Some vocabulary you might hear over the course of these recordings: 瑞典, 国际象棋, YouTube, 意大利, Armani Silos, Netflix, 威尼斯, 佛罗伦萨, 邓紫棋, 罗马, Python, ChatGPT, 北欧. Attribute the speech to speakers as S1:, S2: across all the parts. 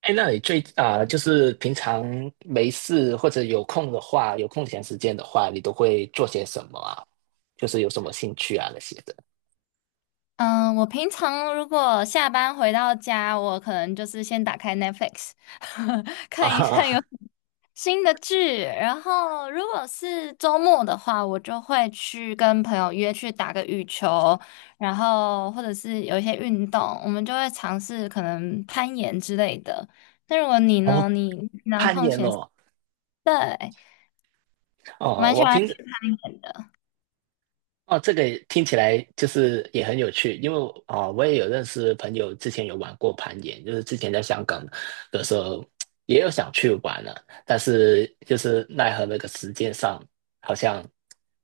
S1: 哎，那你就是平常没事或者有空的话，有空闲时间的话，你都会做些什么啊？就是有什么兴趣啊那些的
S2: 嗯，我平常如果下班回到家，我可能就是先打开 Netflix，看一
S1: 啊？
S2: 下有 新的剧。然后，如果是周末的话，我就会去跟朋友约去打个羽球，然后或者是有一些运动，我们就会尝试可能攀岩之类的。那如果你
S1: 哦，
S2: 呢？你平常
S1: 攀
S2: 空，
S1: 岩哦，
S2: 对，
S1: 哦，
S2: 蛮喜
S1: 我
S2: 欢
S1: 平时。
S2: 攀岩的，
S1: 哦，这个也听起来就是也很有趣，因为我也有认识朋友之前有玩过攀岩，就是之前在香港的时候也有想去玩了，但是就是奈何那个时间上好像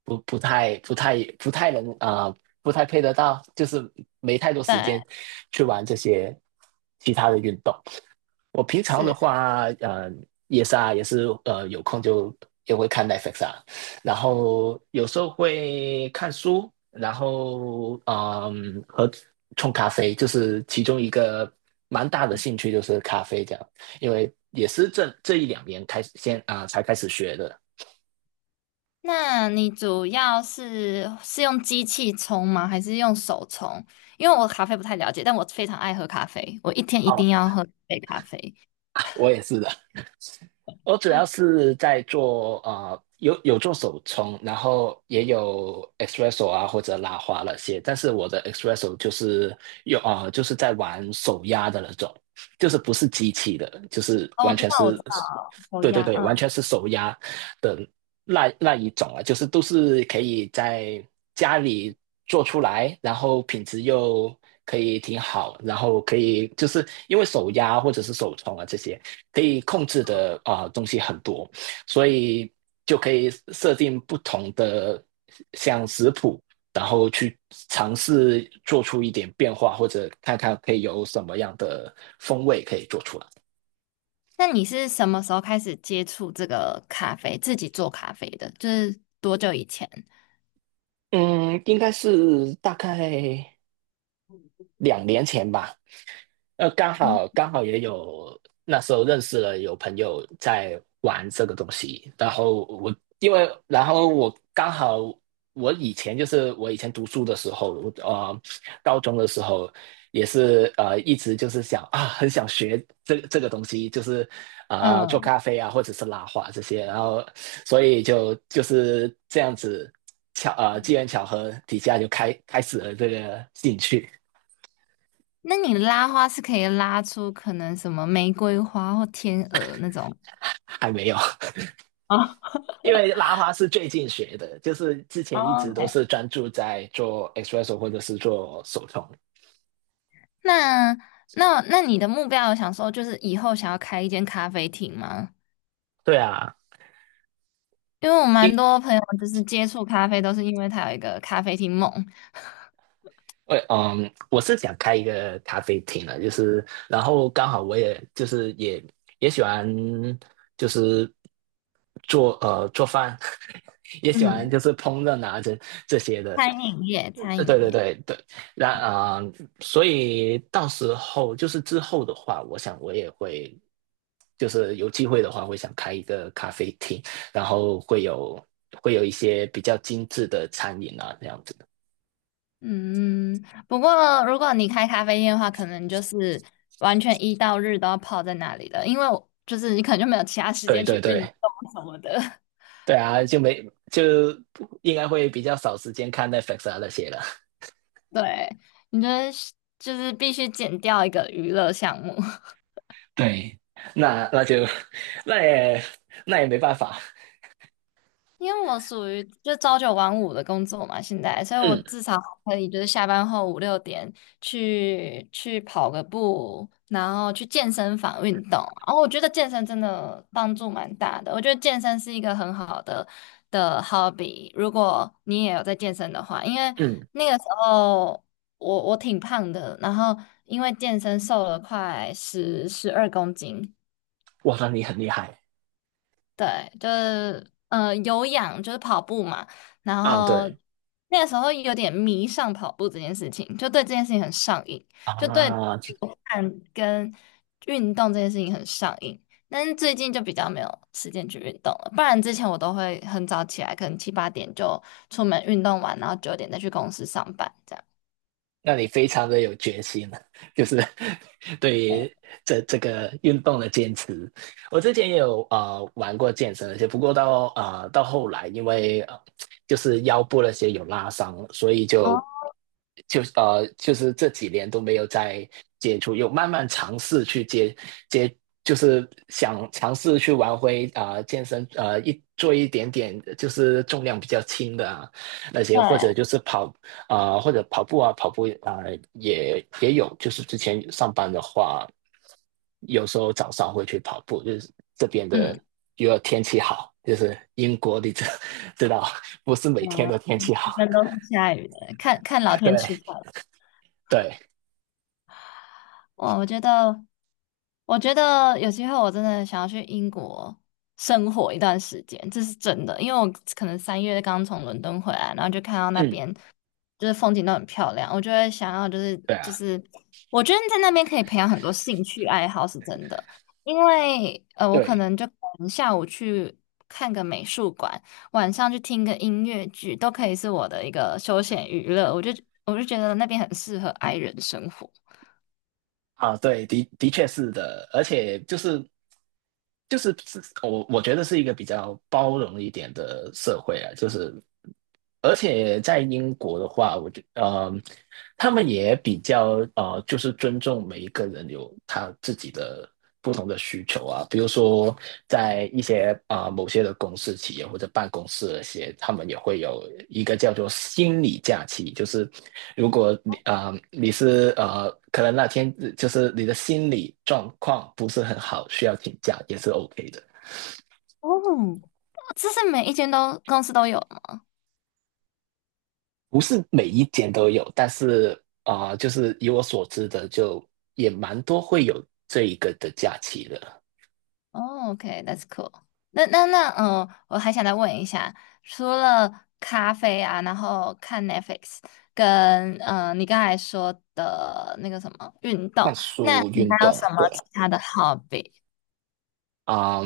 S1: 不不太不太不太能啊、不太配得到，就是没太多时间
S2: 对。
S1: 去玩这些其他的运动。我平常的
S2: 是。
S1: 话，也是啊，有空就也会看 Netflix 啊，然后有时候会看书，然后和冲咖啡，就是其中一个蛮大的兴趣就是咖啡这样，因为也是这一两年开始先啊、才开始学的。
S2: 那你主要是用机器冲吗？还是用手冲？因为我咖啡不太了解，但我非常爱喝咖啡，我一天一
S1: 哦，
S2: 定要喝一杯咖啡。
S1: 我也是的。我主要是在做有做手冲，然后也有 espresso 啊或者拉花那些，但是我的 espresso 就是有啊，就是在玩手压的那种，就是不是机器的，就是
S2: 哦，我
S1: 完
S2: 知
S1: 全
S2: 道，我知
S1: 是，
S2: 道，手
S1: 对对
S2: 压，
S1: 对，完
S2: 嗯。
S1: 全是手压的那一种啊，就是都是可以在家里做出来，然后品质又可以挺好，然后可以就是因为手压或者是手冲啊这些可以控制的东西很多，所以就可以设定不同的像食谱，然后去尝试做出一点变化，或者看看可以有什么样的风味可以做出来。
S2: 那你是什么时候开始接触这个咖啡，自己做咖啡的？就是多久以前？
S1: 嗯，应该是大概2年前吧。刚
S2: 哦，
S1: 好刚好也有那时候认识了有朋友在玩这个东西，然后我刚好我以前读书的时候，我高中的时候也是一直就是很想学这个东西，就是做
S2: 嗯，
S1: 咖啡啊或者是拉花这些，然后所以就是这样子机缘巧合底下就开始了这个兴趣，
S2: 那你拉花是可以拉出可能什么玫瑰花或天鹅那种。
S1: 还没有。因为拉花是最近学的，就是之前一
S2: 哦
S1: 直都
S2: ，OK，
S1: 是专注在做 espresso 或者是做手冲。
S2: 那那你的目标有想说，就是以后想要开一间咖啡厅吗？
S1: 对啊，
S2: 因为我蛮
S1: 因
S2: 多朋友就是接触咖啡，都是因为它有一个咖啡厅梦，
S1: 我嗯，我是想开一个咖啡厅的，就是，然后刚好我也就是也喜欢就是做饭，也喜欢
S2: 嗯，
S1: 就是烹饪啊这些的，
S2: 餐饮业，餐
S1: 对
S2: 饮
S1: 对
S2: 业。
S1: 对对，那所以到时候就是之后的话，我想我也会就是有机会的话，会想开一个咖啡厅，然后会有一些比较精致的餐饮啊这样子，的，
S2: 嗯，不过如果你开咖啡店的话，可能就是完全一到日都要泡在那里的，因为我就是你可能就没有其他时
S1: 对
S2: 间去
S1: 对
S2: 运动
S1: 对。
S2: 什么的。
S1: 对啊，就没就应该会比较少时间看 Netflix 啊那些了。
S2: 对，你就得就是必须减掉一个娱乐项目。
S1: 对 那就 那也那也没办法。
S2: 因为我属于就朝九晚五的工作嘛，现在，所以我
S1: 嗯
S2: 至少可以就是下班后5、6点去跑个步，然后去健身房运动。然后我觉得健身真的帮助蛮大的，我觉得健身是一个很好的 hobby。如果你也有在健身的话，因为
S1: 嗯，
S2: 那个时候我挺胖的，然后因为健身瘦了快十二公斤，
S1: 哇，那你很厉害
S2: 对，就是有氧，就是跑步嘛。然
S1: 啊！
S2: 后
S1: 对
S2: 那个时候有点迷上跑步这件事情，就对这件事情很上瘾，就对
S1: 啊。
S2: 看跟运动这件事情很上瘾。但是最近就比较没有时间去运动了，不然之前我都会很早起来，可能7、8点就出门运动完，然后9点再去公司上班这样。
S1: 让你非常的有决心了，就是 对
S2: 对，
S1: 于这个运动的坚持。我之前也有玩过健身，而且不过到后来，因为就是腰部那些有拉伤，所以
S2: 哦，
S1: 就是这几年都没有再接触，有慢慢尝试去接，就是想尝试去玩回健身，一做一点点就是重量比较轻的啊，那
S2: 对，
S1: 些或者就是或者跑步啊，跑步啊、也有，就是之前上班的话，有时候早上会去跑步，就是这边
S2: 嗯，
S1: 的如果天气好，就是英国你知 知道，不是每天都天
S2: 嗯，
S1: 气
S2: 一
S1: 好，
S2: 般都是下雨的，看看老 天
S1: 对
S2: 吃饭。
S1: 对，
S2: 哇，我觉得有机会我真的想要去英国生活一段时间，这是真的。因为我可能3月刚从伦敦回来，然后就看到那
S1: 嗯，
S2: 边就是风景都很漂亮，我就会想要就是
S1: 对
S2: 就
S1: 啊，
S2: 是，我觉得在那边可以培养很多兴趣爱好，是真的。因为我可
S1: 对
S2: 能就可能下午去看个美术馆，晚上去听个音乐剧，都可以是我的一个休闲娱乐。我就觉得那边很适合 i 人生活。
S1: 啊，对，的确是的，而且就是我觉得是一个比较包容一点的社会啊，就是而且在英国的话，他们也比较就是尊重每一个人有他自己的不同的需求啊。比如说，在一些啊、呃某些的公司企业或者办公室那些，他们也会有一个叫做心理假期，就是如果你是可能那天就是你的心理状况不是很好，需要请假也是 OK 的。
S2: 哦这是每一间都公司都有吗？
S1: 不是每一间都有，但是就是以我所知的，就也蛮多会有这一个的假期的。
S2: 哦，OK，that's cool。那，我还想再问一下，除了咖啡啊，然后看 Netflix，跟你刚才说的那个什么运
S1: 看
S2: 动，
S1: 书、
S2: 你
S1: 运
S2: 还有什
S1: 动，
S2: 么
S1: 对，
S2: 其他的 hobby？
S1: 啊、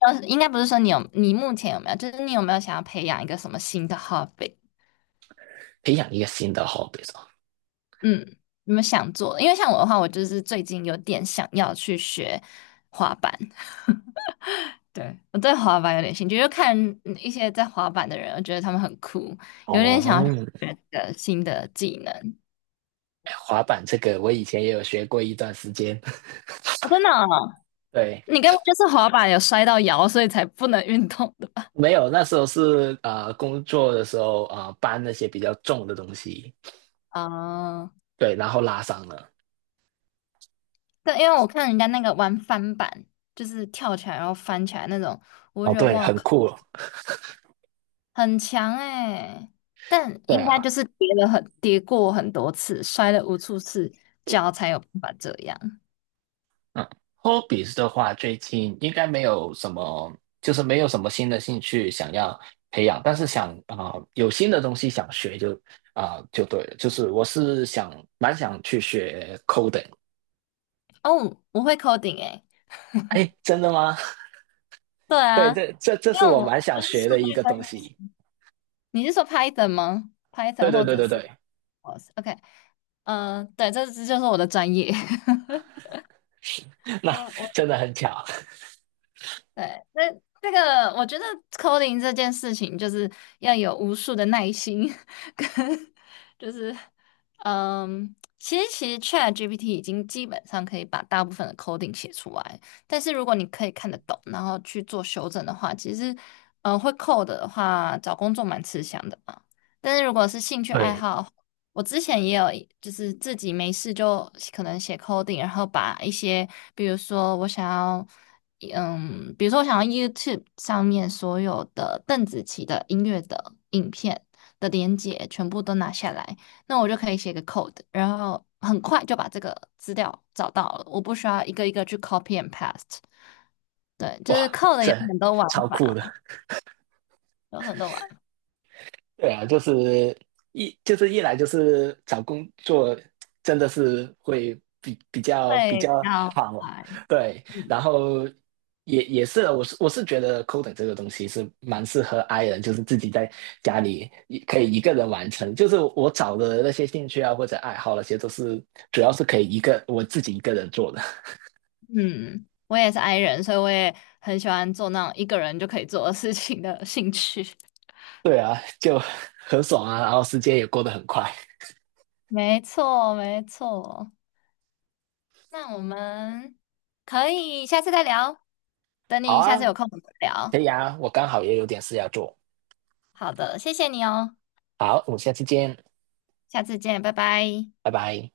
S2: 应该不是说你有，你目前有没有，就是你有没有想要培养一个什么新的 hobby？
S1: 培养一个新的 hobby
S2: 嗯，有没有想做的因为像我的话，我就是最近有点想要去学滑板。对，我对滑板有点兴趣，就看一些在滑板的人，我觉得他们很酷，有点
S1: 哦，
S2: 想学的新的技能。
S1: 哎滑板这个我以前也有学过一段时间，
S2: 哦，真的哦
S1: 对，
S2: 你根本就是滑板有摔到摇，所以才不能运动的吧？
S1: 没有，那时候是工作的时候搬那些比较重的东西，
S2: 啊、
S1: 对，然后拉伤了。
S2: 对，因为我看人家那个玩翻板，就是跳起来然后翻起来那种，我
S1: 哦，
S2: 就觉得
S1: 对，
S2: 哇
S1: 很
S2: 靠，
S1: 酷，
S2: 很强哎、但
S1: 对
S2: 应该
S1: 啊。
S2: 就是跌过很多次，摔了无数次，脚才有办法这样。
S1: 嗯，hobbies 的话，最近应该没有什么，就是没有什么新的兴趣想要培养，但是有新的东西想学就对了，就是我蛮想去学 coding。
S2: 哦，我会 coding 哎、
S1: 哎，真的吗？
S2: 对
S1: 对，
S2: 啊，
S1: 这这这
S2: 因
S1: 是
S2: 为
S1: 我
S2: 我
S1: 蛮
S2: 我
S1: 想
S2: 跟
S1: 学
S2: 数
S1: 的一
S2: 据
S1: 个
S2: 分
S1: 东西。
S2: 析，你是说 Python 吗
S1: 对
S2: ？Python
S1: 对
S2: 或
S1: 对
S2: 者
S1: 对
S2: 是
S1: 对，
S2: 我 OK，嗯、对，这就是我的专业。我
S1: 那
S2: 我
S1: 真的很巧。
S2: 对，那这个我觉得 coding 这件事情就是要有无数的耐心，跟就是其实 ChatGPT 已经基本上可以把大部分的 coding 写出来，但是如果你可以看得懂，然后去做修正的话，其实会 code 的话，找工作蛮吃香的嘛。但是如果是兴趣爱
S1: 对，
S2: 好，我之前也有，就是自己没事就可能写 coding，然后把一些，比如说我想要。比如说我想要 YouTube 上面所有的邓紫棋的音乐的影片的连接全部都拿下来，那我就可以写个 code，然后很快就把这个资料找到了，我不需要一个一个去 copy and paste。对，就是
S1: 哇，
S2: code 有
S1: 这
S2: 很多玩
S1: 超酷
S2: 法，
S1: 的。
S2: 有很多玩法，
S1: 对啊，就是一来就是找工作真的是会比比较比
S2: 会
S1: 较
S2: 要
S1: 好，
S2: 快。
S1: 对，然后也是我是觉得 coding 这个东西是蛮适合 i 人，就是自己在家里可以一个人完成，就是我找的那些兴趣啊或者爱好那些都是主要是可以我自己一个人做的，
S2: 嗯，我也是 i 人，所以我也很喜欢做那种一个人就可以做的事情的兴趣。
S1: 对啊，就很爽啊，然后时间也过得很快。
S2: 没错，没错。那我们可以下次再聊，等
S1: 好
S2: 你下
S1: 啊，
S2: 次有空我们聊。
S1: 可以啊，我刚好也有点事要做，
S2: 好的，谢谢你哦，
S1: 好，我们下次见。
S2: 下次见，拜拜。
S1: 拜拜。